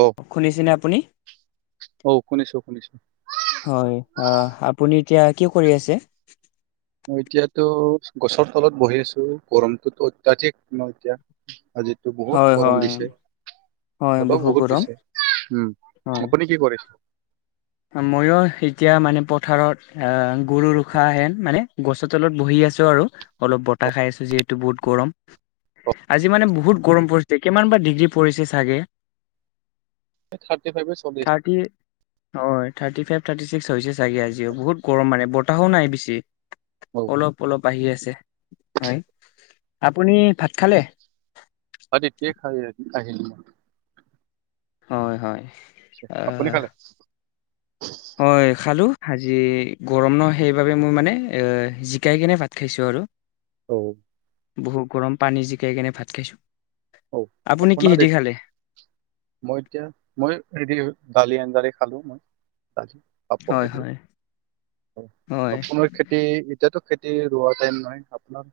অ শুনিছেনে আপুনি? অ, শুনিছো, শুনিছো। হয় অ, আপুনি এতিয়া কি কৰি আছে? মই এতিয়াতো গছৰ তলত বহি আছো গৰমটোতো অত্যাধিক মই এতিয়া আজি টো হয় বহুত গৰম হয় দিছে। হয় ভবা বহু বহুত গৰম দিছে উম, আপুনি কি কৰিছে? ময় এতিয়া মানে পথাৰত গৰু ৰখাহ হেন মানে গছৰ তলত বহি আছো আৰু। অলপ বতাহ খাই আছো যিহেতু বহুত গৰম আজি মানে বহুত গৰম পৰিছে কিমান বা ডিগ্ৰী পৰিছে চাগে থাৰ্টি ফাইভ চল্লিছে থাৰ্টি হয় থাৰ্টি ফাইভ থাৰ্টি ছিক্স হৈছে চাগে আজিও বহুত গৰম মানে বতাহও নাই বেছি অ অলপ অলপ আহি আছে হয় আপুনি ভাত খালে আহিল হয় হয় আপুনি আহ খালে হয় খালোঁ আজি গৰম ন সেইবাবে মই মানে জিকাই কেনে ভাত খাইছোঁ আৰু অ বহুত গৰম পানী জিকাই কিনে ভাত খাইছো অপোনেই মই এতিয়া মই হেৰি দালি আঞ্জাদি খালো মই দালি হয়, আাপথে দিয়ে হয়, হয়, সপোনো খেতি এতিয়াতো খেতি ৰোৱা টাইম নহয় আপোনাৰ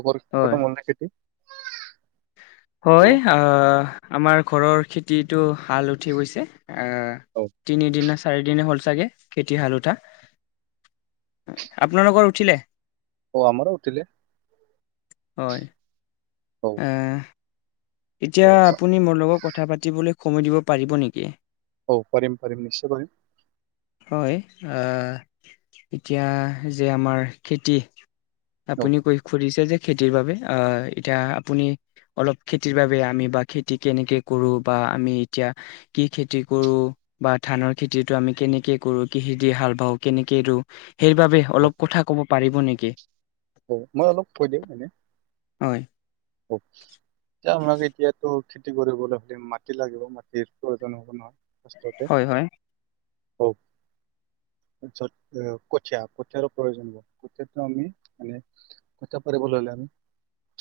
লগৰ কষতো হয়। মন নাই খেতি হয় ৰোৱা আমাৰ ঘৰৰ খেতিটো হাল উঠি গৈছে অ তিনিদিনা চাৰিদিনে হ'ল চাগে খেতি হাল উঠা আপোনালোকৰ উঠিলে অ আমাৰো উথিলে হয় অ এ এতিয়া অ আপুনি মোৰ লগত কথা পাতিবলৈ সময় দিব পাৰিব নেকি অ পাৰিম পাৰিম নিশ্চয় বাৰ হয় এতিয়া যে আমাৰ খেতি আপুনি কৈ খুজিছে যে খেতিৰ বাবে আহ এতিয়া আপুনি অলপ খেতি খেতিৰ বাবে আমি বা খেতি কেনেকে কৰো বা আমি এতিয়া কি খেতি কৰো বা ধানৰ খেতিটো আমি কেনেকে কৰো কিহেদি হাল বাওঁ কেনেকে ৰুওঁ সেইবাবে অলপ কথা ক'ব পাৰিব নেকি অ মই অলপ কৈ দিওঁ মানে হয় অ এতিয়া আমাক এতিয়াতো খেতি কৰিবলৈ হ'লে মাটি লাগিব মাটিৰ প্ৰয়োজন হ'ব নহয় আতে হয় হয় অ কঠীয়া কঠিয়াৰো প্ৰয়োজন হব কঠীয়াটো আমি মানে কতিপাৰে ব হল আমি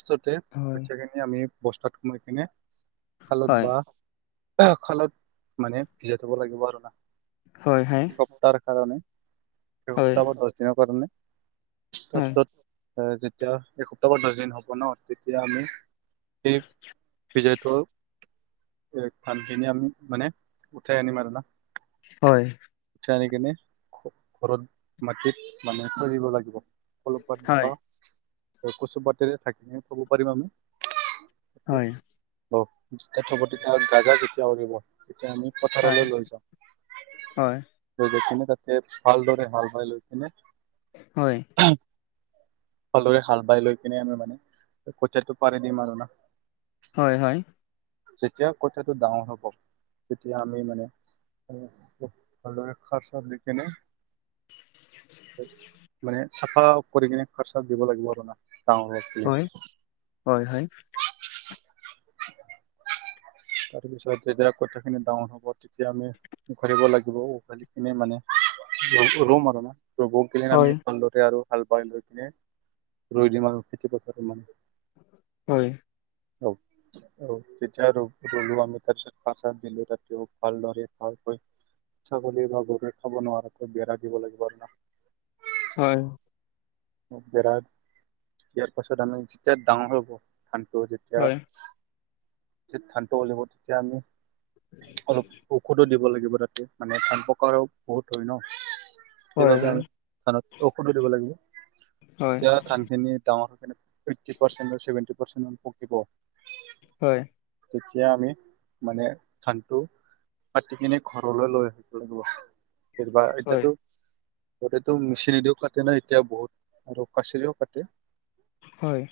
বতে হয় কঠিয়াখিনি আমি বস্তাত সোমাই কিনে খালত হয় বা খালত মানে ভিজাই থব লাগিব আৰু না হয় হয় সপ্তাহ কাৰণে স সপ্তাহ দহ দিনৰ কাৰণে হয় তাৰপিছত তেতিয়া এসপ্তাহ বা দহ দিন হ'ব ন যেতিয়া আমি সেই বিজাটো আমি মানে উঠাই আনিম আৰু না হয় উঠাই আনি কেনে ঘৰত মাটিত মানে খজিব লাগিব অলপমান হয় পাত বা কচুপতেৰে ধাকিলে ক'ব পাৰিম আমি হয় থবতি তাৰ গাগা যেতিয়া উৰিব তেতিয়া আমি হয় হয় পথাৰলৈ লৈ হয় যাওঁ যাই কিনে তাতে ভালদৰে হাল বাই লৈ কিনে হয় ভালদৰে হাল বাই লৈ কিনে আমি মানে কঠীয়াাতটো পাৰি দিম আৰু না হয় হয় যেতিয়া কথাাতটো ডাঙৰ হব তেতিয়া আমি মানে ভালৰে খাৰ চাব ল কেনে মানে চাফা কৰি কিনে খৰচা দিব লাগিব আৰু ন গাৱ হয় হয় হয় তাৰপিছত যেিলাক কথাখিনি ডাউৰ হ'ব তেতিয়া আমি উখৰিব লাগিব উখি কিনে মানে ৰুম আৰু ন ৰব আমি হয় ভালদৰে আৰু হাল বাই লৈ কিনে ৰুই দিম আৰু খেতি পথাৰ মানহ হয় অ অ তিয়া ৰলো আমি তাৰ পিছত ক চ দিলো তাতে ভালদৰে ভালকৈ ইচ্ছা কৰি ধ ঘৰ খাব নোৱাৰাৰে ত বেৰা দিব লাগিব আৰু ন হয় বেৰা দিয়াৰ পাছত আমি যেতিয়া ডাঙৰ হ'ব ধানটো যেতিয়া হয় যে ধানটো ওলিব তেতিয়া আমি অলপ ঔষধো দিব লাগিব তাতে মানে ধান প্ৰকাৰো বহুত হয় ন হয় সেইবাবে আৰু ঔষধো দিব হয় লাগিব খানখিনীৰ দামাটোে এইটতি পাৰ্চেণ্ট বা চভেনট পাৰ্চণ্ট পকিব হয় তেতিয়া আমি মানে ধানটো পাতি কিনে ঘৰলৈ লৈ আহিব লাগিব কেতিবা হয় এতিয়াতো গতেতটো মেচিনদিও কাটে ন এতিয়া বহুত আৰু কাচৰেও কাটে হয়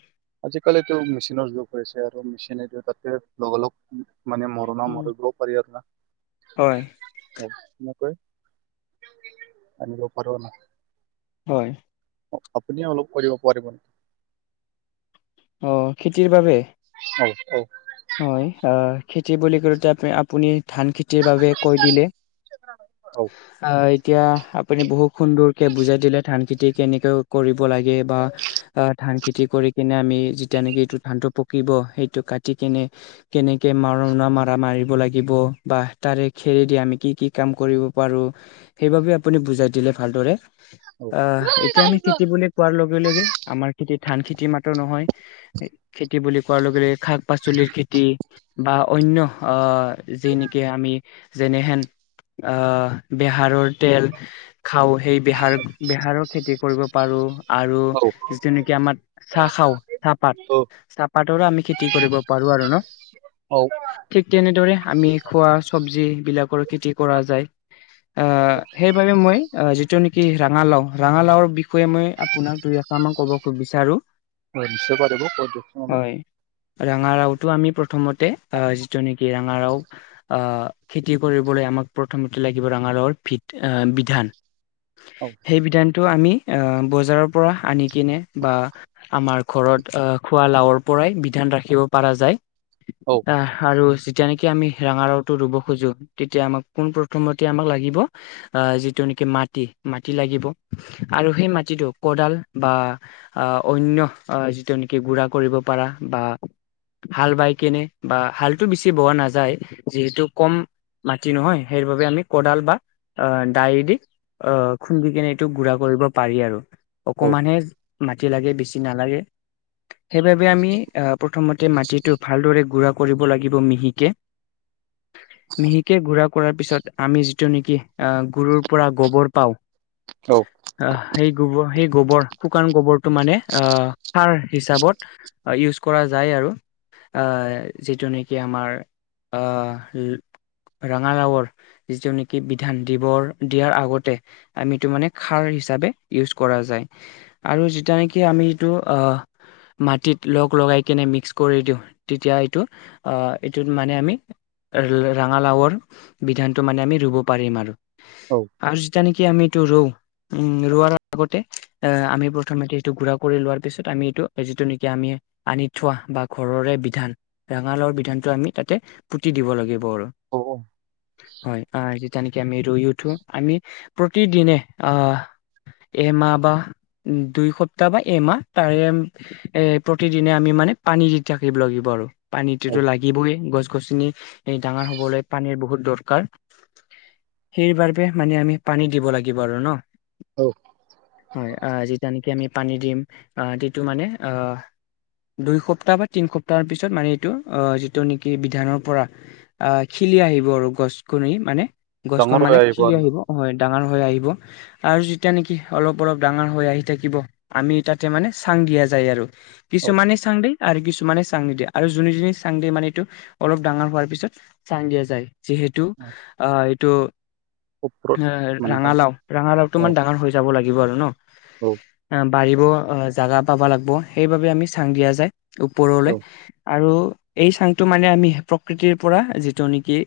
আজিকালিতো মেচিনৰ যুগ হৈছে আৰু মেচিনেদি কাতে লগ লগ মানে মৰ ন মৰিব পাৰাৰ ন হয় অ ন ক আ ফৰ ন [unintelligible] হয় আপুনি অলপ কৰিব পাৰিব অঁ খেতিৰ বাবে হয় হয় হয় অ খেতি বুলি কৰি আপুনি ধান খেতি বাবে কৈ দিলে অ অ এতিয়া আপুনি বহুত সুন্দৰকে বুজাই দিলে ধান খেতি কেনেকে কৰিব লাগে বা ধান খেতি কৰি কিনে আমি যেতিয়া নেকি এইটো ধানটো পকিব সেইটো কাটি কিনে কেনেকে মৰণা মৰা মাৰিব লাগিব বা তাৰে খেৰেদি আমি কি কি কাম কৰিব পাৰো সেইবাবে আপুনি বুজাই দিলে ভালদৰে অ এতিয়া আমি খেতি বুলি কোৱাৰ লগে লগে আমাৰ খেতি ধান খেতি মাত্ৰ নহয় খেতি বুলি কোৱাৰ লগে লগে শাক শাক পাচলিৰ খেতি বা অনন্য অহ যি নেকি আমি যেনেহেন বেহাৰৰ তেল খাও সেই বেহাৰ বেহাৰো খেতি কৰিব পাৰো আৰু অ যিটো নকি আমাৰ চাহ খাও চাহপাত অ চাহপাতৰো আমি খেতি কৰিব [unintelligible] অ ঠিক তেনেদৰে আমি খোৱা চবজিবিলাকৰ খেতি কৰা যায় আহ সেইবাবে মই যিটো নেকি ৰাঙালাও ৰাঙালাওৰ বিষয়ে মই আপোনাক দু তাৰমানে ক'ব খ বিচাৰো হয় নিশ্চয় পাৰিব ক দিয়োক ছোন হয় ৰাঙাৰাওটো আমি প্ৰথমতে যিটো নেকি ৰঙাৰাও অহ খেতি কৰিবলৈ আমাক প্ৰথমতে লাগিব ৰঙালাওৰ ভধ বিধান। অ সেই বিধানটো আমি আহ বজাৰৰ পৰা আনি কিনে বা আমাৰ ঘৰত অহ খোৱা লাৱৰ পৰাই বিধান ৰাখি ৰাখিব পৰা যায় অ আহ আৰু যেতিয়ানেকি আমি ৰাঙালাওটো ৰুব খোজো তেতিয়া আমাক পোন প্ৰথমতে আমাক লাগিব আহ যিটো নেকি মাটি মাটি লাগিব আৰু সেই মাটিটো কদাল বা আহ অন্য আহ যিটো নেকি গুৰা কৰিব পাৰা বা হাল বাই কেনে বা হালতটো বেছি বোৱা নাযায় যিহেতু কম মাটি নহয় সেইবাবে আমি কদাল বা আহ দাই দি অ', খুন্দি কেনে এইটো গুৰা কৰিব পাৰি আৰু। অ অকমানহে মাটি লাগে বেছি নালাগে সেইবাবে আমি আহ প্ৰথমতে মাটিটো ভালদৰে গুড়া কৰিব লাগিব মিহিকে। মিহিকে গুৰা কৰাৰ পিছত আমি যিটো নেকি আহ গৰুৰ পৰা গোবৰ পাও অ আহ সেই গোবৰ সেই গোবৰ শুকান গবৰটো মানে সাৰ হিচাপত ইউজ কৰা যায় আৰু যিটো নেকি আমাৰ ৰঙালাৱৰ যিটো নেকি বিধান দিবৰ দিয়াৰ আগতে আমিতো মানে খাৰ হিচাপে ইউজ কৰা যায়। আৰু যেতিয়া নেকি আমি যিটো মাটিত লগ লগাই কিনে মিক্স কৰি দিওঁ তেতিয়া এইটো এইটোত মানে আমি ৰঙালাওৰ বিধানটো মানে আমি ৰুব পাৰিম আৰু অ'। আৰু যেতিয়া নেকি আমি এইটো ৰু উম, ৰোৱাৰ আগতে আহ আমি প্ৰথমতে এটো গুৰা কৰি লোৱাৰ পিছত আমি এইটো যিটো নেকি আমি আনি থোৱা বা ঘৰৰে বিধান ৰঙালাওৰ বিধানটো আমি তাতে পুতি দিব লাগিব আৰু। অ'। হয় যেতিয়া নেকি আমি ৰুই উঠো আমি প্ৰতিদিনে আহ এমাহ বা দুই সপ্তাহ বা এমাহ তাৰে এ প্ৰতিদিনে আমি মানে পানী দি থাকিব লাগিব আৰু পানীটোতো লাগ গিবই গছ গছনি ডাঙৰ হবলৈ পানীৰ বহুত দৰকাৰ। সেই বাবে মানে আমি পানী দিব লাগিব আৰু ন। হয় আহ যেতিয়া নেকি আমি পানী দিম আহ মাটিতো মানে আহ দুই সপ্তাহ বা তিন সপ্তাহ পিছত মানে এইটো আহ যিটো নেকি বিধানৰ পৰা আহ খিলি আহিব আৰু গছ কনি মানে গছখন ডাঙৰ হৈ মানে খিলি আৰু না আহিব হয় ডাঙৰ হৈ আহিব আৰু যেতিয়া নেকি অলপ অলপ ডাঙৰ হৈ আহি থাকিব আমি তাতে মানে চাং দিয়া যায় আৰু কিছুমানে চাং দিয়ে আৰু কিছুমানে চাং নিদিয়ে আৰু জোনে জোনে চাং দিয়ে মানে এইটো অলপ ডাঙৰ হোৱাৰ পিছত চাং দিয়া যাই যিহে তু এইটো ওপৰত মানে হয় ৰাঙালাও ঙালাওটো মানে ডাঙৰ হৈ যাব লাগিব আৰু ন বাঢ়িব জেগা পাব লাগিব সেই বাবে আমি চাং দিয়া যায় ওপৰলৈ আৰু এই চাংটো মানে আমি প্ৰকৃতিৰ পৰা যিটো নেকি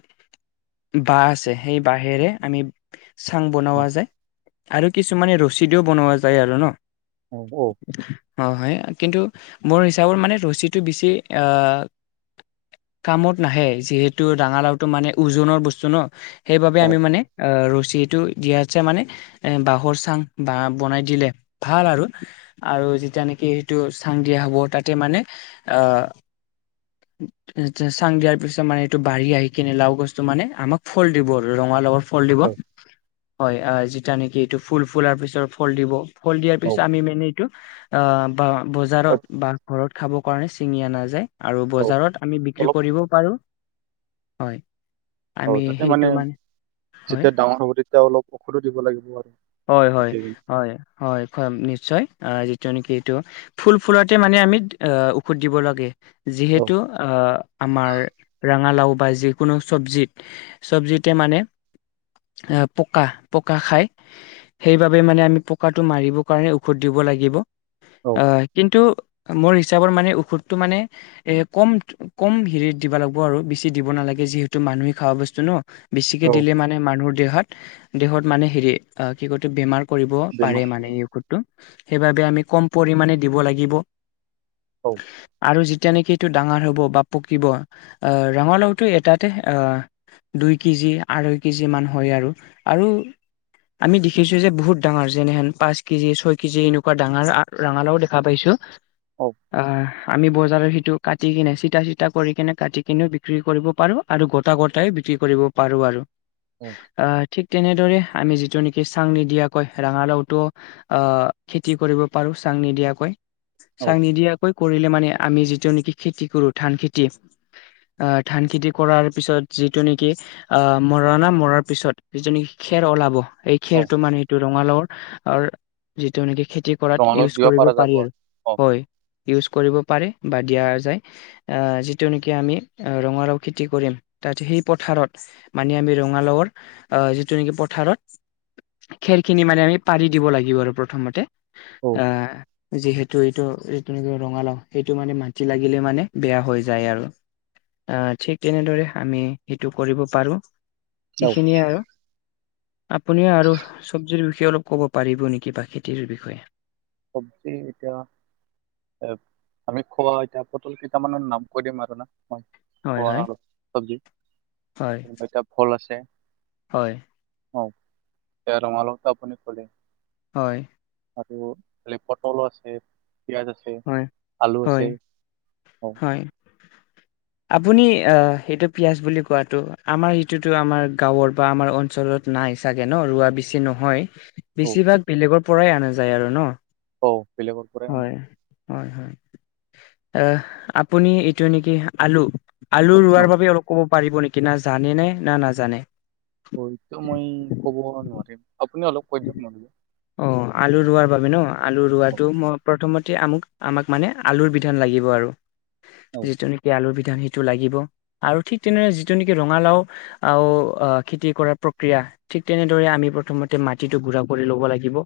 বাঁহ আছে সেই বাঁহেৰে আমি চাং বনোৱা যায় আৰু কিছুমানে ৰছিদও বনোৱা যায় আৰু ন। অ', অ'। হয় হয় কিন্তু মোৰ হিচাপৰ মানে ৰছীটো বেছি কামত নাহে যিহেতু ৰাঙালাওটো মানে ওজনৰ বস্তু ন সেইবাবে আমি মানে ৰছীটো দিয়াতছে মানে এ বাঁহৰ চাং বা বনাই দিলে ভাল আৰু আৰু যেতিয়া নেকি সেইটো চাং দিয়া হ'ব তাতে মানে চাং দিয়াৰ পিছত মানে এইটো বাঢ়ি আহি কিনে লাও গছটো মানে আমাক ফল দিব আৰু ৰঙা লগাৰ ফল দিব হয় যেিতিয়া নেকি এইটো ফুল ফুলাৰ পিছত ফল দিব ফল দিয়াৰ পিছত আমি মানে এইটো অ বা বজাৰত বা ঘৰত খাব কাৰণে ছিঙি আনা যায় আৰু অলপ বজাৰত আমি বিক্ৰী অলপ কৰিব হয় আমি সেইটো মানে হয় যেতিয়া ডাঙৰ হ'ব তেতিয়া অলপ ঔষধো দিব লাগিব হয় হয় আৰুিনি হয় হয় নিশ্চয় যিটো নেকি এইটো ফুল ফুলতে মানে আমি ঔষধ দিব লাগে যিহেতু আমাৰ ৰঙালাও বা যিকোনো চব্জিত চব্জিতে মানে এ পকা পকা খাই সেইবাবে মানে আমি পকাটো মাৰিবৰ কাৰণে ঔষধ দিব লাগিব হয় কিন্তু মোৰ হিচাপৰ মানে ঔষধটো মানে এ কম কম হেৰিত দিব লাগিব আৰু বেছি দিব নালাগে যিহেতু মানুহে খাব বস্তু ন বেছিকৈ দিলে মানে মানুহৰ দেহত দেহত মানে হেৰি কি কটো বেমাৰ ে বেমাৰ অ আৰু যেতিয়া নেকি এইটো ডাঙৰ হ'ব বা পকিব আহ ৰঙালাওটো এটাতে আহ দুই কেজি আঢ়ৈ কেজি মান হয় আৰু আৰু আমি দেখিছো যে বহুত ডাঙৰ যেনেহেন পাঁচ কেজি ছয় কেজি এনেকুৱা ডাঙৰ ৰঙালাও দেখা পাইছো আহ আমি বজাৰৰ সিটো কাটিিকনে চিটা চিটা কৰি কিনে কাটিিকনেও বিক্ৰী কৰিব পাৰোঁ আৰু গোটা গোটায় বিক্ৰী কৰিব পাৰোঁ পাৰোঁ আৰু অ আহ ঠিক তেনেদৰে আমি যিটো নেকি চাং নিদিয়াকৈ ৰাঙালাওটো আহ খেতি কৰিব পাৰো চাং নিদিয়াকৈ চং নিদিয়াকৈ কৰিলে মানে আমি যিটো নেকি খেতি কৰো ধান খেতি ধান খেতি কৰাৰ পিছত যিটো নেকি আহ মৰণা মৰাৰ পিছত যিখিনি খেৰ ওলাব এই খেৰটো মানে সেইটো ৰঙালাও আৰু যিটো এেকে খেতি কৰাত ৰঙালাও ইউজ দিব কৰিব পৰা যাব পাৰি আৰু হয় ইউজ কৰিব পাৰে বা দিয়া যায় আহ যিটো নেকি আমি ৰঙালাও খেতি কৰিম তাত সেই পথাৰত মানে আমি ৰঙালাওৰ আহ যিটো নেকি পথাৰত খেৰখিনি মানে আমি পাৰি দিব লাগিব আৰু প্ৰথমতে অ আহ যিহেতু এইটোটো ৰঙালাও সেইটো মানে মাটি লাগিলে মানে বেয়া হৈ যায় আৰু আহ ঠিক তেনেদৰে আমি সেইটো কৰিব পাৰো সেই খিনিয়ে আৰু আপুনি আৰু চব্জিৰ বিষয়ে অলপ ক'ব পাৰিব নেকি বা খেতিৰ বিষয়ে পব্জি এতিয়া এ আমি খোৱা এতিয়া পটল কেইটামানৰ নাম কৈ দিম আৰু না মই হয় খোৱা হয় আৰু চবজি হয় এতিয়া ফল আছে হয় অ ৰঙালাও টো আপুনি কলে। হয় আৰু খাল পটলো আছে পিয়ঁাজ আছে আলু আছে। হয় অ আপুনি আহ সেইটো পিয়িয়াজ বুলি কোৱাটো আমাৰ যিটোতো আমাৰ গাঁৱৰ বা আমাৰ অঞ্চলত নাই চাগে ন ৰোৱা বেছি নহয় অ বেছিভাগ বেলেগৰ পৰাই আনা যায় আৰু ন অ বেলেগৰ পৰাই অনা হয় হয় হয় এ আপুনি এইটো নেকি আলু আলু অ ৰোৱাৰ বাবে অলপ ক'ব পাৰিব নেকি না জানে নে না নাজানে হয়তো মই ক'ব নোৱাৰিম, আপুনি অলপ কৈ দিয়ক নহ'লে। অ', আলু ৰোৱাৰ বাবে ন, আলু অ ৰোৱাটো মই প্ৰথমতে আমুক আমাক মানে আলুৰ বিধান লাগিব আৰু অ যিটো আলুবিধান সেইটো লাগিব আৰু ঠিকতেনেৰে যিটো নেকি ৰঙালাও আও অ', খেতি কৰাৰ প্ৰক্ৰিয়া ঠিকতেনেদৰে আমি প্ৰথমতে মাটিটো গুৰা কৰি ল'ব লাগি ব।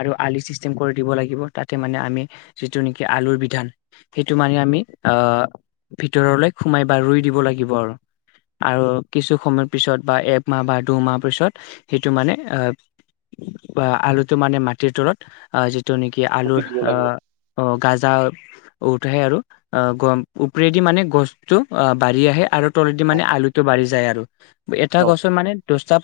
আৰু আলি চিষ্টেম কৰি দিব লাগিব, তাতে মানে আমি যিটো নেকি আলুৰ বিধান সেইটো মানে আমি আহ, ভিতৰলৈ সোমাই বা ৰুই দিব লাগিব আৰু। আৰু কিছু সময়ৰ পিছত বা একমাহ বা দুমাহৰ পিছত সেইটো মানে অ' বা আলুটো মানে মাটিৰ তলত অহ, যিটো নেকি সুধি আলুৰ দিব লাগিব। অহ' অ', গাজা উঠে আৰু অ', গম ওপৰেদি মানে গছতটো বাঢ়ি আহে আৰু তলেদি অ মানে আলুটো বাঢ়ি যায় আৰু এটা অ গছ মানে দছটা